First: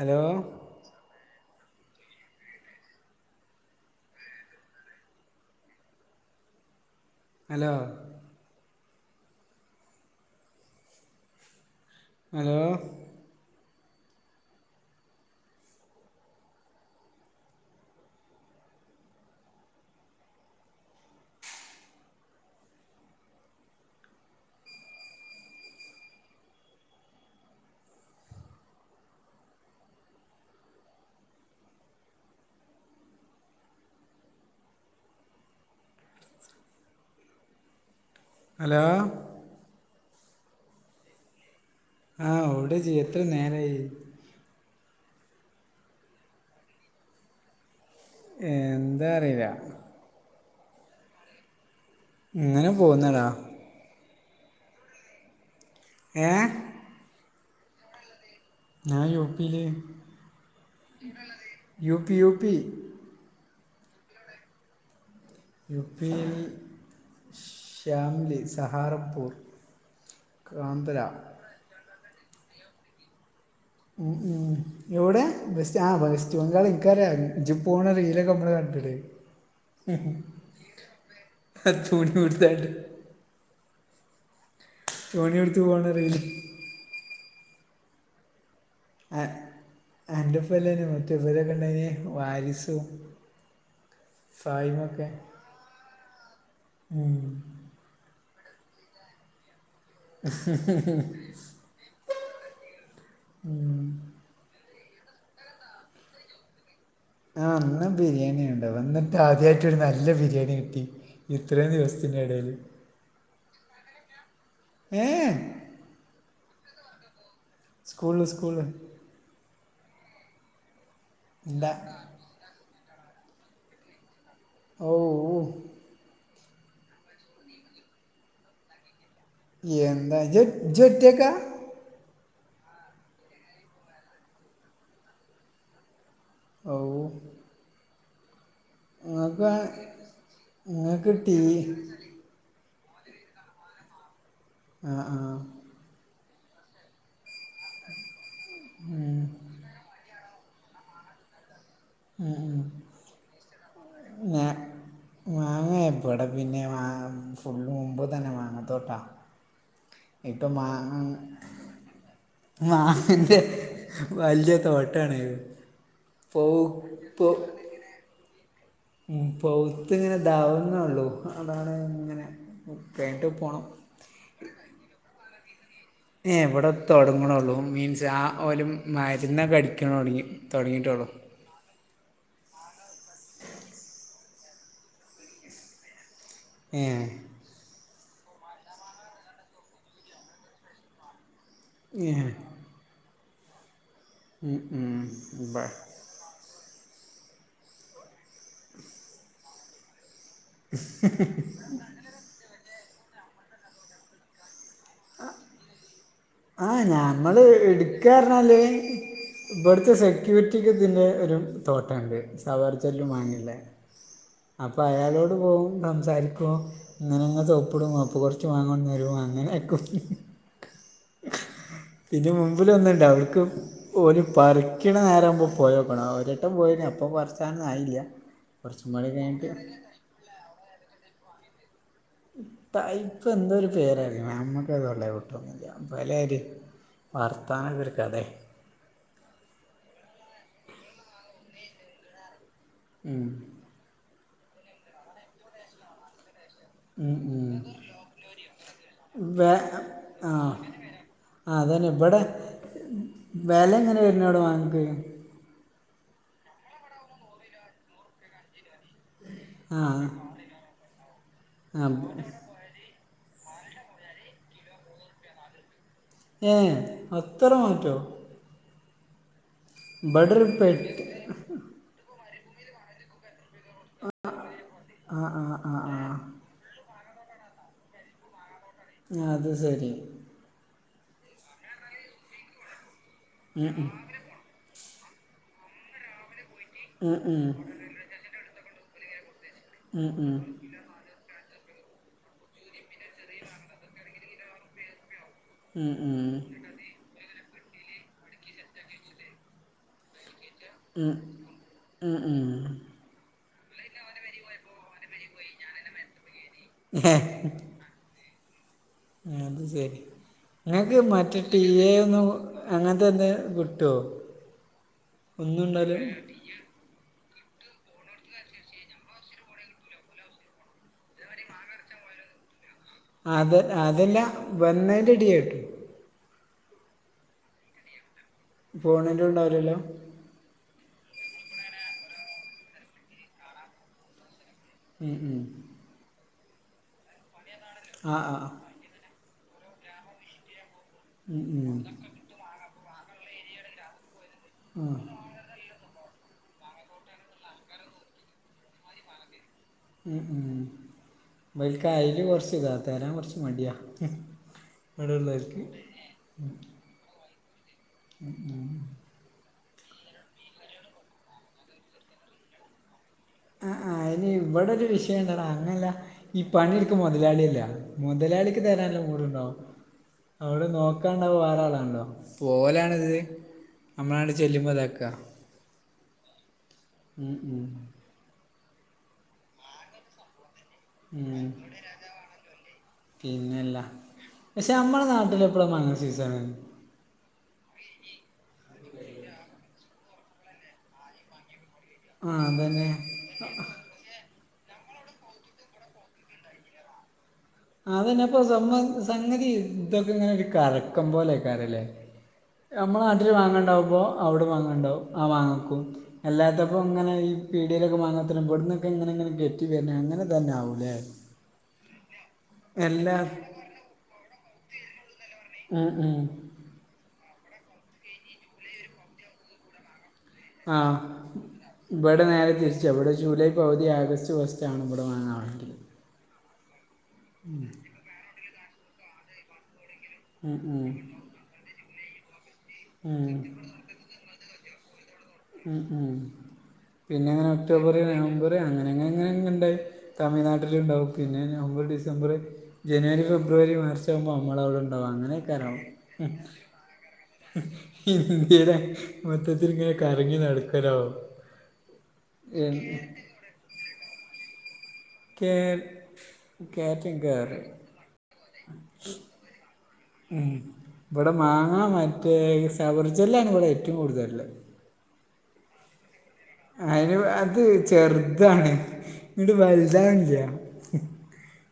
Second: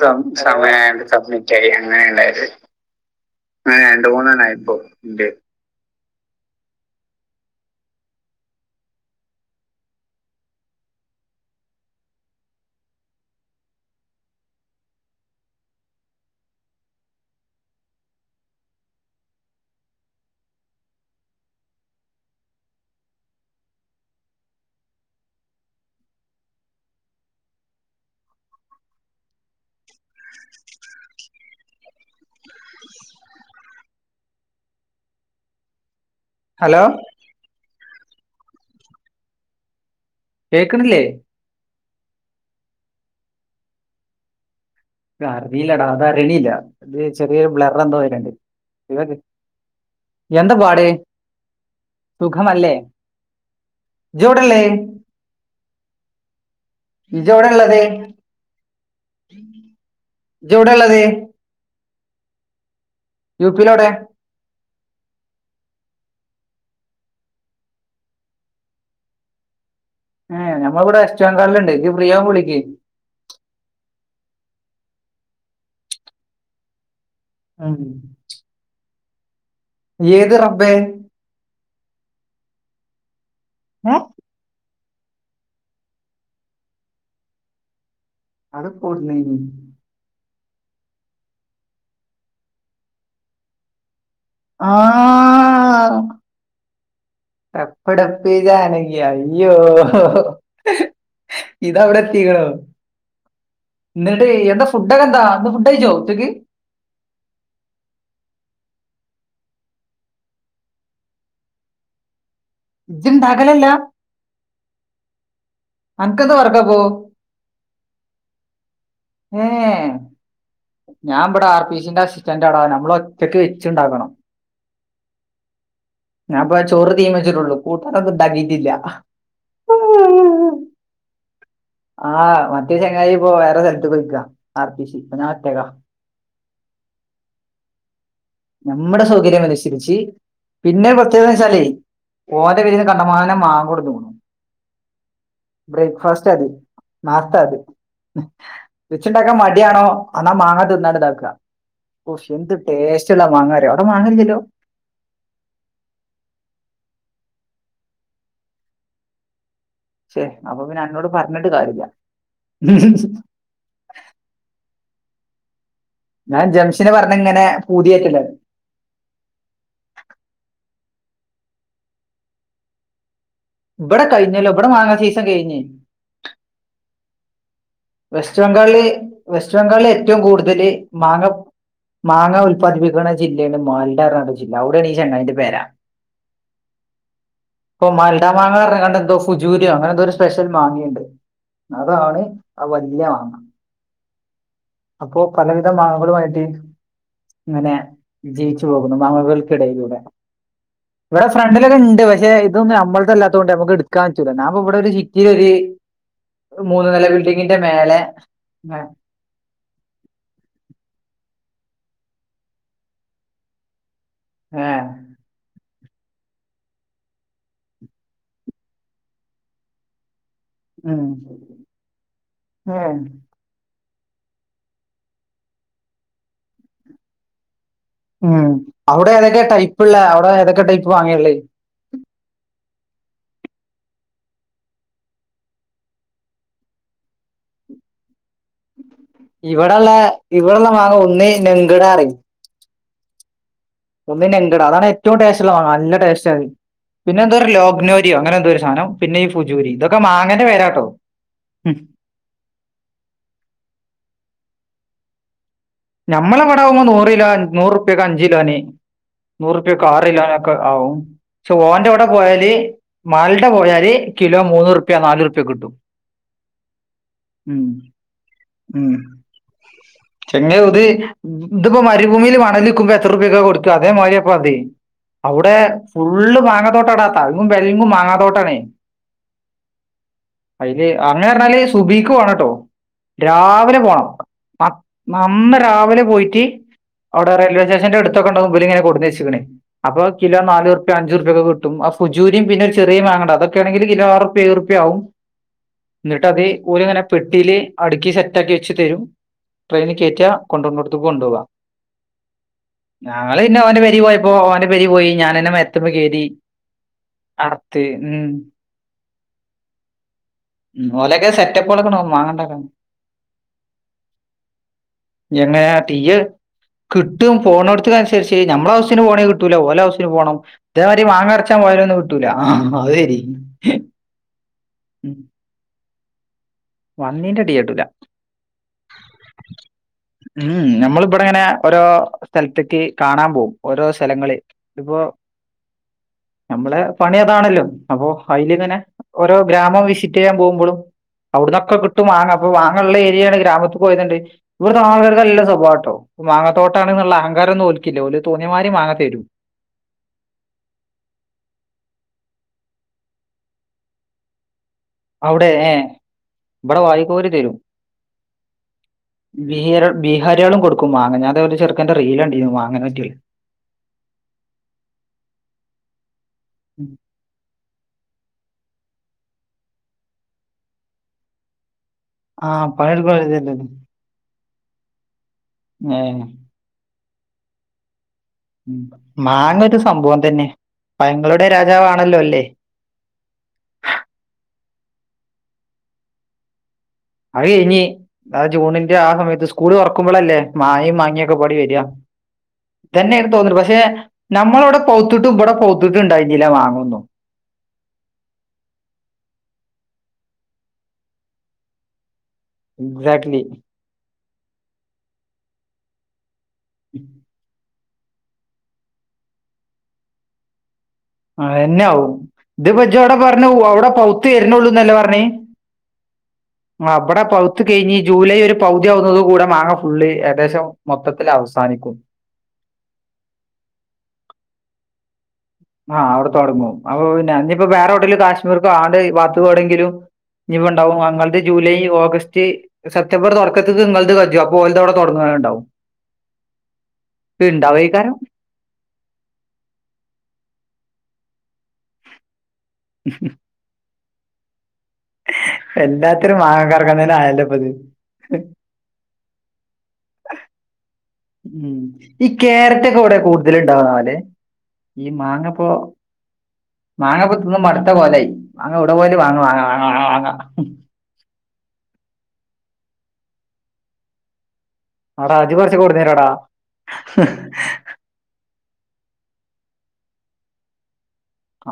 Hello submit ആയി അങ്ങനെണ്ടായത്. രണ്ട മൂന്നെണ്ണായിപ്പോ ഇണ്ട്. ഹലോ ഹലോ [inaudible] ഹലോ ഹലോ കേക്കണില്ലേ? ആഹ് ഓടെ ജ്ജ് എത്ര നേരായി. അറിയില്ലടാ അത് അറീണില്ല. അല് ചെറിയൊരു ബ്ലററ എന്തോ വരണ്ണ്ട്. എന്താ അറിയില്ല എന്ത പാട്. ഇങ്ങനെ സുഖമല്ലേ. പോകുന്നടാ ഇജ്ജവടള്ളെ? ഏ ഇജോവിടെ ഉള്ളത്? ഞാ യൂ പി ല്. ഇജജവടൊള്ളത്? U P, U P. U P യിലവിടെ? യു പി ൽ ശ്യമലി സഹാറപ്പൂർ. ഏ ഞമ്മള ഇവിടെ വെസ്റ്റ്‌ ബംഗാളിലുണ്ട്. ജ്ജ് ഫ്രീയാമ്പോ വിളിക്ക്. ഉം ഉം എവിടെ ബസ്റ്റ് ആ ബസ്റ്റ് ബംഗാള ഇൻകറിയ. ഇജ്ജ് ഉം. [unintelligible] റീലോക്കെ നമ്മള് കണ്ടട്. ഏത് റബ്ബേ [unintelligible] ഏ [unintelligible] എടുത്ത് പോകണ റീല്. അത [unintelligible] ആൻറഫെലനും [unintelligible] ഉണ്ടന് വാരിസും. ആ സായിനൊക്കെ ഉം [unintelligible] യയ്യോ ഇതവടെത്തിക്കണോ ന്ന്ട്ട് യെന്താ ഫുഡൊക്കെന്താ ഇന്ന് ഫുഡായിച്ചോ ഉചക്ക് ആ ഇന്ന് ബിരിയാണിണ്ടാവ വന്നിട്ടാദ്യായിട്ട് ഒരു നല്ല ബിരിയാണി കിട്ടി. ഇത്രയും ദിവസത്തിൻ്റെടേല്. ജ്ണ്ടാകലില്ലാ? ഏഹ് അതുക്ക വെറുതെ [unintelligible] സ്കൂള്ല് സ്കൂള്. ഏ ഞാ വ്ടെ ആർ എന്താ പി സിന്റെ അസിസ്റ്റന്റാടാ നമ്മൾ ഒറ്റക്ക് വെച്ച്ണ്ടാക്കണം. ഓ ഞാൻ പോയ ചോറ് തീമെച്ചിട്ടുള്ളൂ കൂട്ടാനൊന്നും ണ്ടാക്കീട്ടില്ല. എന്താ ജെ ജൊറ്റക്ക. ആഹ് മറ്റേ ചെങ്ങായിപ്പോ വേറെ സ്ഥലത്ത് പൊയിക്ക ആർ പി സി ഇപ ഞാൻ ഒറ്റക്ക. ഔ ഞമ്മടെ നിങ്ങൾക്ക് സൗകര്യമനുസരിച്ച് പിന്നെ നിങ്ങൾക്ക് ടീ പ്രത്യേകതേനെച്ചാലേ? ഓന്റെ പെരേന്ന് കണ്ടമാനം മാങ്ങ കൊടുക്ക്ന്ന് ആഹ് ആഹ് ബ്രേക്ക്ഫാസ്റ്റത് നാസ്ത്താത് ഹ്ഹ് വെച്ച്ണ്ടാക്കാ മടിയാണൊ. അന്നാമാങ്ങാ തിന്നാ [unintelligible] ഹൊ എന്ത് ടേസ്റ്റ്ള്ള മാങ്ങാ റിയോ? [unintelligible] മാങ്ങേപ്പടെപിന്നെ മാങ്ങ ഫുള്ള് മുമ്പ്തന്നെ മാങ്ങത്തോട്ടാ ശേ ഇപ്പൊ അപ്പൊ പിന്നെ മാങ എന്നോട് പറഞ്ഞിട്ട് കാര്യമില്ല മാങ്ങഹ് ന്റെ. വല്യ തോട്ടാണേ. ഞാൻ ജംഷിനെ പറഞ്ഞ്ങ്ങനെ പൂതി കേറ്റലാണ്. പൗത്ത്ങ്ങനെ ദാവന്നേ ഒള്ളൂ അതാണേ ഇങ്ങനെ കയ്ഞ്ഞിട്ട് പോണം. ഇബടെ കയ്ഞ്ഞല്ലോ ബടെ മാങ്ങാ സീസൺ കഴിഞ്ഞ്. ഏ ഇവ്ടെ തൊടങ്ങണൊള്ളൂ മീൻസ്. ആ വെസ്റ്റ് ഓല് ബംഗാള്ല് മരുന്നൊക്കെ വെസ്റ്റ് അടിക്കണ ബംഗാളില് ഏറ്റവും തുടങ്ങി കൂടുതല് തുടങ്ങിയിട്ടുള്ളൂ മാങ്ങ മാങ്ങ ഉല്പാദിപ്പിക്ക്ണ ജില്ലയാണ് മാൽഡാറയണ ജില്ല അവിടെയാണ് ഈ ചെങ്ങായിന്റെ പെര. ഏഹ് ഇപ്പോ മാൽഡാ മാങ്ങ പറഞ്ഞ്കാണ്ട് എന്തോ ഫുജീരിയോ അങ്ങനെന്തോര് സ്പെഷ്യൽ മാങ്ങേണ്ട്. ഏ അതാണ് ആ വല്യ മാങ്ങ. ഉം, ഉം, അപ്പോ പലവിധ ബ- മാങ്ങകളുമായിട്ട്. ങ്ങനെ ജീവിച്ചു പോകുന്നു മാങ്ങകൾക്കിടയിലൂടെ. ഇവിടെ ഫ്രണ്ടിലൊക്കെണ്ട് പക്ഷെ. ഇതൊന്നും ഞമ്മൾതല്ലാതോണ്ടെ ഞമ്ക്ക് എടുക്കാൻ പറ്റുല ഞാപ്പ ഇവിടൊര് [unintelligible] ഒരു. ആ മൂന്ന് നില ഞമ്മള് ബിൽഡിങ്ങിന്റെ മേലെ എടുക്കാറഞ്ഞാല്. ഏ, ഇബ്ടുത്തെ സെക്യൂരിറ്റിക്ക് ഇതിന്റെ ഒരു തോട്ടംണ്ട് സബർജെല്ലി മാങ്ങേടെ? ഏ, അപ്പയാളോട് പോകും സംസാരിക്കും. ക്കു ങ്ങനെങ്ങ് സോപ്പിടും അപ്പോ കൊറച്ച് മാങ്ങ കൊണ്ടന്നെരും അങ്ങനെയൊക്കെ. ഉം, പിന്നെ മുമ്പില് ഏ, ഒന്ന്ണ്ട് അവർക്കും. ഓര് പറിക്ക്ണ നേരാമ്പോ പോയോക്കണം ഒരട്ടം പോയിനി അപ്പ പറിച്ചാനൊന്നായില്ല. ഉം അവിടെ ഏതൊക്കെയ ടൈപ്പ്ള്ളേ അവിടെ ഏതൊക്കെ ടൈപ്പ് മാങ്ങേള്ളത്? ടൈപ്പ് എന്തോര്പേരാള്ളെ [unintelligible] വർത്താനൊരുകഥെ ഇവിടെള്ള ഇവിടെള്ള മാങ്ങ ഒന്ന് നെങ്കിടാറയും. ഉം ഒന്നു ലെങ്കിടാ അതാണ് ഏറ്റവും ടേസ്റ്റുള്ളമാങ്ങ നല്ല ടേസ്റ്റായിരുന്നു ഉം പിന്നെ എന്തോരു ഉം ലോഗ്നോരിയോ അങ്ങനെന്തോരു സാധധം പിന്നെ ഈ ഫുജൂരി ഇതൊക്കെ മാങ്ങേന്റെ പേരാട്ടോ. ആ ഉം. അതുതന്നെ ഇവിടെ വെല എങ്ങനാ വരുന്നേടൊ മാങ്ങക്ക് ഞമ്മളെവിടാവുമ്പോ നൂറ് കിലോ നൂറുപ്യാക്ക് അഞ്ചു കിലോന് നൂറുപ്യാക്ക് ആഹ് ആറുകിലോനൊക്കെ ആവും ക്ഷേ ആഹ് ഓന്റെവിടെ പോയാല് മാൾടെ പോയാല് കിലോ മൂന്നുറുപ്യാ നാലുറുപ്യാക്ക് കിട്ടും ഏഹ് അത്ര ഉം മാറ്റോ ഉം ഇബ്ടൊരു ചെങ്ങ ഇത് പെട്ടി ഇതിപ്പോ മരുഭൂമില് മണലുവിക്കുമ്പോ എത്ര റുപ്യാക്കാ കൊടു ക്കും അതേമാരിയപ്പതേ ആഹ് അവിടെ ആഹ് ആഹ് ഫുള്ളുമാങ്ങാ തോട്ടാടാ തലങ്ങും വെലങ്ങും മാങ്ങാ തോട്ടാണേ ഞാ അതുസെരി അയില് അങ്ങനെറഞ്ഞാല് സുബഹിക്ക് പോണട്ടോ രാവിലെ പോണം ഇന്നുരാവിലെ പോയിട്ട് അവടെ റെയിൽവേസ്റ്റേഷൻന്റെ അടുത്തൊക്കെണ്ടാവും ഇവെല് ഇങ്ങനെ കൊടുന്നുവെച്ചിക്കണ് അപ്പോ കിലോ നാലുറുപ്യാ അഞ്ചുറുപ്യാക്കൊക്കെ കിട്ടും ആ ഫുജൂരീം പിന്നെ ഒരു ചെറ്യൊരു മാങ്ങാണ്ടത് അതൊക്കെണാങ്കില് കിലോ ആറുറുപ്യാ ഏഴ്റു പ്യാവും ന്നെട്ട്അത് ഓല് ഇങ്ങനെ പെട്ടില് അടുക്കി സെറ്റാക്കി വെച്ചുതരും ട്രെയിനില് കേറ്റാ കൊണ്ടന്നടത്തേക്ക് കൊണ്ടോവാ ഞങ്ങള് പിന്നെ ഓന്റെ പെരിപോയപ്പോ ഓന്റെ പെരിപോയി ഞാനന്നെ മരത്തുമ്മെ കേറ്റി അർത്തെ ഉം അത് സെരി ഉം. ഇങ്ങക്ക് ഓലൊക്കെ മറ്റേ ടി എ സെറ്റപ്പുകളൊക്കെ ഒന്നും വാങ്ങണ്ടാക്കാൻ അങ്ങനത്തെ എന്തേ കിട്ടു ട്ടോ ഞങ്ങയാ ടി എ കിട്ടും പോണോടത്തുക്കനുസരിച്ച് ഞമ്മളെ ഹൗസിന് പോണേ കിട്ടൂല ഓല ഹൗസിന് പോണം ഇതേമാതിരി മാങ്ങ പറിച്ചാൻ പോയാലൊന്നും കിട്ടൂല ആഹാ അത് ശെരി ഇതെല്ലാം വന്നേൻറ്റേ ടി എ കിട്ടും വന്നേന്റേ ടിയേട്ടൂല ഫോണിലും ഉണ്ടാവില്ലല്ലോ ഉം ഞമ്മളിബ്ടിങ്ങനെ ഓരോ സ്ഥലത്തിക്ക് കാണാൻ പോവും ഓരോ സ്ഥലങ്ങള് ഉം ഉം ഞമ്മളെ പണി അതാണല്ലോ അപ്പൊ ആ ആ അയിലിങ്ങനെ ഓരോ ഗ്രാമം വിസിറ്റെയ്യാൻ പോവുമ്പളും ഉം, അവിടന്നൊക്കെ ഉം. കിട്ടും മാങ്ങ അപ്പൊ മാങ്ങൊള്ള ഏരിയാണ് ഗ്രാമത്തുപോയതൊണ്ട് ഇവിടത്തെ ആ ആൾക്കാർക്ക് നല്ല സ്വഭാവട്ടോ മാങ്ങത്തോട്ടാണെന്നുള്ള അഹങ്കാരൊന്നും ഓൽക്കില്ല ഓല് തോന്നിയമാരി മാങ്ങതരും ഉം ഇവൽക്കയില് കൊറച്ചിതാ തരാൻ കൊറച്ച് മട്യാ ഹും ഇവിടെയൊള്ളോർക്ക് ഉം വ്ടെ വാരിക്കോരിതരും [inaudible] ബീറർ ബീഹാരികളും കൊടുക്കും മാങ്ങ ഞാൻ ദേ ഒരു ചെറുക്കന്റെ റീലുകണ്ടീരുന്നു മാങ്ങേനെപറ്റിയൊള്ളേ ആ ആ അയ്‌ന് ഇവടെ ഒരു വിഷയൊണ്ടെടാ അങ്ങനെയല്ലാ ഈ പണിയെടുക്ക മൊതലാളിയല്ല മൊതലാളിക്ക് തരാനുള്ള മൂടുണ്ടോ അവിടെ നോക്കാനോണ്ടാവ വേറാളാണല്ലോ ആ ഓലാണിത് പണിയെടുക്കാൻ നമ്മളാണ്ട് ചെല്ലുമ്പോ ഇതാക്കാ ങ്ങേ ഉം ഉം ഉം മാങ്ങയൊരു സംഭവംതന്നെ പഴങ്ങളുടെ രാജാവാണല്ലോ അല്ലേ പിന്നെയല്ലാ പക്ഷേ നമ്മടെ നാട്ടിലെപ്പഴാ മാങ്ങസീസണ് അതേയിനി ആ ജൂണിന്റെ ആ സമയത്ത് സ്കൂൾ തൊറക്കുമ്പോളല്ലേ മാഴേം മാങ്ങ്യേക്കെകൂടി വരാ ആ അതന്നെ ത്തന്നെആണ് തോന്ന്ണ്ട് പക്ഷേ നമ്മളവടെ പൗത്തിട്ടും ഇമ്പടെ പൗത്തിട്ട് ഇണ്ടായിരുന്നില്ല മാങ്ങയൊന്നും അതന്നെപ്പൊ സംഭ സംഗതി ഇതൊക്കെ ഇങ്ങനെ ഒരു കറക്കം പോലെക്കാറല്ലേ നമ്മടെ നാട്ടില് എക്സാക്ട്ലി മാങ്ങാണ്ടാവുമ്പോ അവടെ മാങ്ങണ്ടാവും ആ മാങ്ങക്കും അല്ലാത്തപ്പം ഇങ്ങനെ ഈ പിഠിയലൊക്കെ മാങ്ങത്തന് വെടുന്നൊക്കെങ്ങനെങ്ങനെ കേറ്റി വര്ന് അങ്ങനെ തന്നെ ആവുല്ലേ അതന്നെയ ആവും ഇത് പച്ച അവിടെ പറഞ്ഞു അവിടെ പൗത്ത് വരുന്നള്ളൂന്നല്ലേ പറഞ്ഞേ ഉം ഉം അവിടെ പകുത്ത് കഴിഞ്ഞ് ജൂലൈ ഒരു പൗതി ആവുന്നുന്നത് കൂടെ മാങ്ങ ഫുള്ള് ഏകദേശം മൊത്തത്തിൽ അവസാനിക്കും ടെ നേരെ തിരിച്ച് അവിടെ ജൂലൈ പകുതി ആഗസ്റ്റ് ഫസ്റ്റ് ആണ് ഇവിടെ മാങ്ങ ആവാനെങ്കി ആഹ് ഔടെ തുടങ്ങും അപ്പൊ പിന്നെ ഇനിയിപ്പ വേറെ എവിടെേങ്കും കാശ്മീർക്കും ആണ്ട് വാത് ഐടെങ്കിലും ഉം ഇവ ഉം ണ്ടാവും ഞങ്ങളത് ജൂലൈ ഓഗസ്റ്റ് സെപ്റ്റംബർ ഉം തുറക്കത്തിക്ക് നിങ്ങളത് [unintelligible] പോലത അവിടെ തുടങ്ങ ഉണ്ടാവും ഉം ഉം ഇ ഇണ്ടാവ ഈക്കാരം അങ്ങനെങ്ങെ അങ്ങനെ ണ്ടായി തമിഴ്നാട്ടിലുണ്ടാകും പിന്നെ നവംബർ ഡിസംബർ ജനുവരി ഫെബ്ര- ഒരു വർഷം ഞമ്മലാവിടെ എല്ലാത്തി മാങ്ങ കറക്കന്നേും ആയല്ല പത് ഇന്ത്യെ മൊത്തത്തിൽ ഇങ്ങനെ കറങ്ങി നടക്കാനാവോ ഉം ഈ ക്യാരറ്റ് ഒക്കെ എവിടെ കൂടുതല ണ്ടാവ ലെ ഈ കേ മാങ്ങപ്പോ കേറ്റം മാങ്ങപ്പോ കയറി തിന്നും മടുത്ത പോലൊയി മാങ്ങ എവടെ പോയാലും മാങ്ങാ മാങ്ങാ ഇവിടെ മാങ്ങ മറ്റേ സവർജെല്ലാണ് ഇവിടെ ഏറ്റവും കൂടുതലുള്ള അടാ അതി കുറച്ച് കൊണ്ട് തരുവോട അതിന് അത് ചെറുതാണ് ഇട് വലതാനില്ല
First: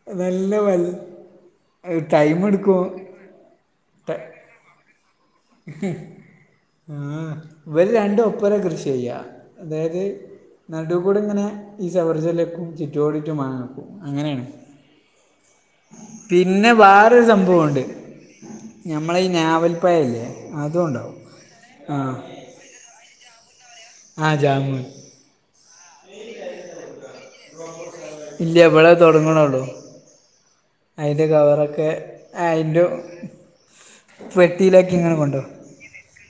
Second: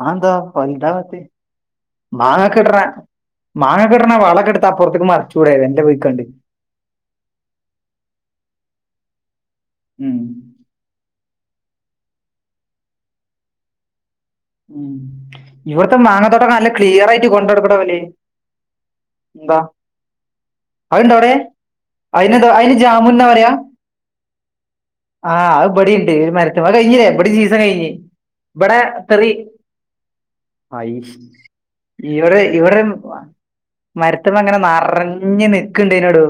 അതെന്താ നല്ല വൽ വലുതാവാത്തെ ടൈം എടുക്കോ മാങ്ങ കിടനാ വളക്കെടുത്ത അപ്പുറത്തേ മറച്ച കൂടിയ എന്റെ വീട്ട്ക്കണ്ട് ഉ ഇവര് രണ്ട് ഉപ്പര കൃഷി ചെയ്യാ അതായത് ഉം നടു കൂടി ഇങ്ങനെ ഈ സവർജലക്കും ചുറ്റോടിറ്റും മാങ്ങ അങ്ങനെണ് ഉം ഇവിടത്തെ മാങ്ങാ തോട്ടൊക്കെ നല്ല ക്ലിയർ ആയിട്ട് കൊണ്ട കൊടുക്കണം അവര് ഞമ്മള ഈ ഞാവൽപ്പഴല്ലേ അതും അത്ണ്ട് ഉണ്ടാവും അവിടെ ആ അയിന് അയിന് ജാമുന്ന പറയാ ആ ജാമുൻ ആഹ് അത് ബടി ണ്ട് മരത്ത് മ്മേ കഴിഞ്ഞില്ലേ ബടി സീസൺ കഴിഞ് ഇടെ തുടങ്ങുന്നൊള്ളു അയിന്റെ കവറൊക്കെ അയിന്റെ മരത്മ്മങ്ങനെ നിറഞ്ഞഞ് നിക്ക് ണ്ടായിനി ടോ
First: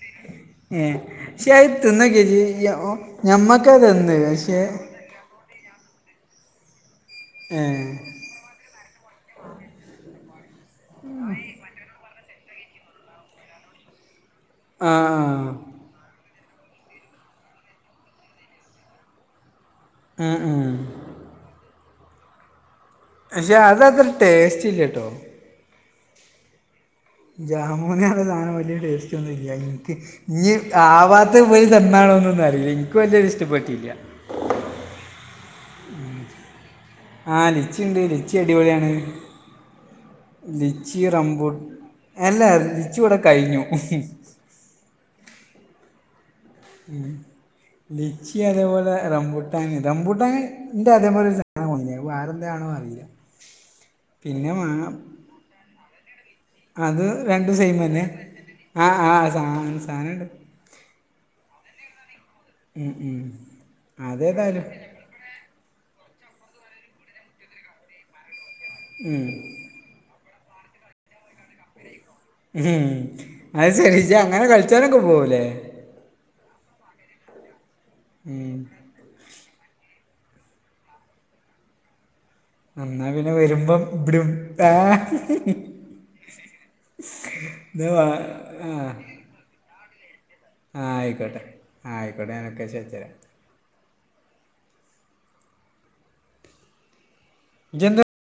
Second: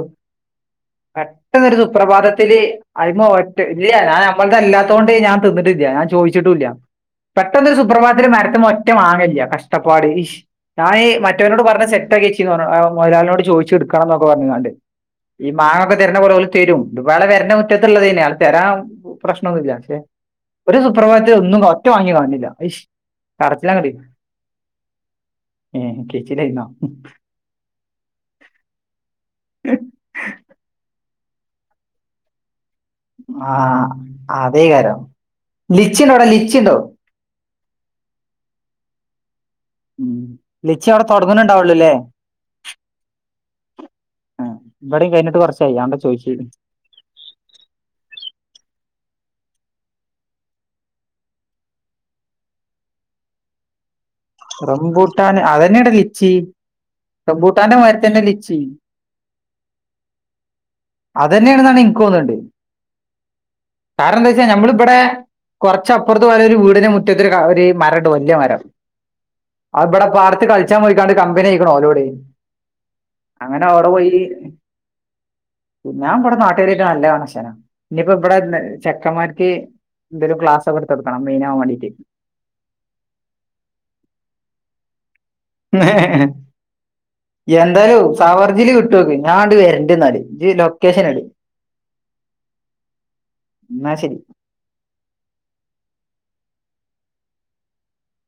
ഏ പക്ഷെ അത് പെട്ടെന്നരു തിന്ന ചേച്ചി സുപ്രഭാതത്തില് അതിമ ഒറ്റ ഞമ്മക്കത് ഇല്ല തന്ന് ഞാൻ അപ്പോളത്തെ പക്ഷേ അല്ലാത്തൊണ്ട് ണ്ട് ഞാൻ തിന്നിട്ടില്ല ഞാൻ ചോദിച്ചിട്ടുല്ല ഏ പെട്ടെന്നൊരു സുപ്രഭാതന് മരത്ത് മ്മേ ഒറ്റ മാങ്ങാ ല്ല കഷ്ടപ്പാട് ഞാൻഈ മറ്റവരോട് പറഞ്ഞ സെറ്റൊക്കെച്ചീന്ന് പറ മൊതലാളിനോട് ചോദിച്ച എടുക്കണം എന്നൊക്കെ പറഞ്ഞാണ്ട് ആ ഈ മാങ്ങൊക്കെ തരുന്ന പോലെ പോലെ തരും ഇ വളെ വരേ മുറ്റത്തുള്ളത് തന്നെയ ആൾ തരാൻ പ്രശ്നമൊന്നുമ ഇല്ല ആ ആ ഒരു ആ സുപ്രഭാത്തി ഒന്നും ഒറ്റ മാങ്ങി കാണില്ല പക്ഷെ കരച്ചിലാം കടി അതത്ര ടേസ്റ്റ് ഇല്ല കേട്ടോ ഏ കിച്ചലൈന്നോ ജാമുന് പറഞ്ഞ സധാനം വലിയ ടേസ്റ്റ് ഒന്നുംല്ല എനിക്ക് ഇനി ആവാ അ പോയി തന്നണോന്ന അറിയി ആഹഹ് അതേ കാരം ലിച്ചി ണ്ടോടാ ലിച്ചി ണ്ടോ? ആ ലച്ചി ണ്ട് ലിച്ചി അടിപൊളിയാണ് ഉം. ലിച്ചി അവിടെ റമ്പു തുടങ്ങുന്നുണ്ടാവുള്ളൂ അല്ലേ അല്ലാ ലിച്ചി വടെ കഴിഞ്ഞു ഇവിടെയും കഴിഞ്ഞിട്ട് കുറച്ചായി അതാ ചോയ്ച്ച ലിച്ചി അതേപോലെ റംബുട്ടാന് റംബുട്ടാനി എന്റെ അതേപോലെ സെ വേറെന്താണോ അറിയില്ല പിന്നെ മാ- റംബൂട്ടാൻ അതന്നെ ട ലിച്ചി അത് രണ്ടു സെയിം റംബൂട്ടാന്റെ ന്നെ മരത്തന്നെ ലിച്ചി ആ ആ സാ സാനുണ്ട് അതനെണെന്നാണ് എനിക്ക് തോന്നണത് ഉണ്ട് കാരണം ന്താ വെച്ചാ അതേതായാലും നമ്മളിവിടെ കുറച്ചപ്പുറത്ത് പോയ ഒരു വീടിനന് മുറ്റത്ത് ഒരു മരണ്ട് വലിയ മരം ഉം ഇവിടെ പാറത്ത് കളിച്ചാൻ പോയിക്കാണ്ട് കമ്പനിയിക്കണ ഓലൂടെ അങ്ങനെ അവിടെ പോയി ചനക്ക് പോവല്ലേ ഞാൻ ഇബടെ നാട്ടേരെറ്റ് നല്ലകണശനാ ഇഞ്ഞ്പ്പോ ഇബടെ ഉം. ചേ ക്കമാര്ക്ക് ഇന്റോരു ക്ലാസ്ക്കെ എട്ത്തെട്ക്കണം മൈനവാൻ വണ്ടീട്ട് ന്നാ നിങ്ങൾ പിന്നെ വര്മ്പോ ഇവിട് [unintelligible] മേ ഇത് എന്താലും വാ- സവർജില്ല് കിട്ടൂ പിന്നാണ്ട് വരണ്ട്ന്നാല് ആഹ ആയ്ക്കോട്ടെ ആഹ ആയ്ക്കോട്ടെ ഓക്കേ ശെരി ശെരി ന്നാ ശെരി ഇജെന്ത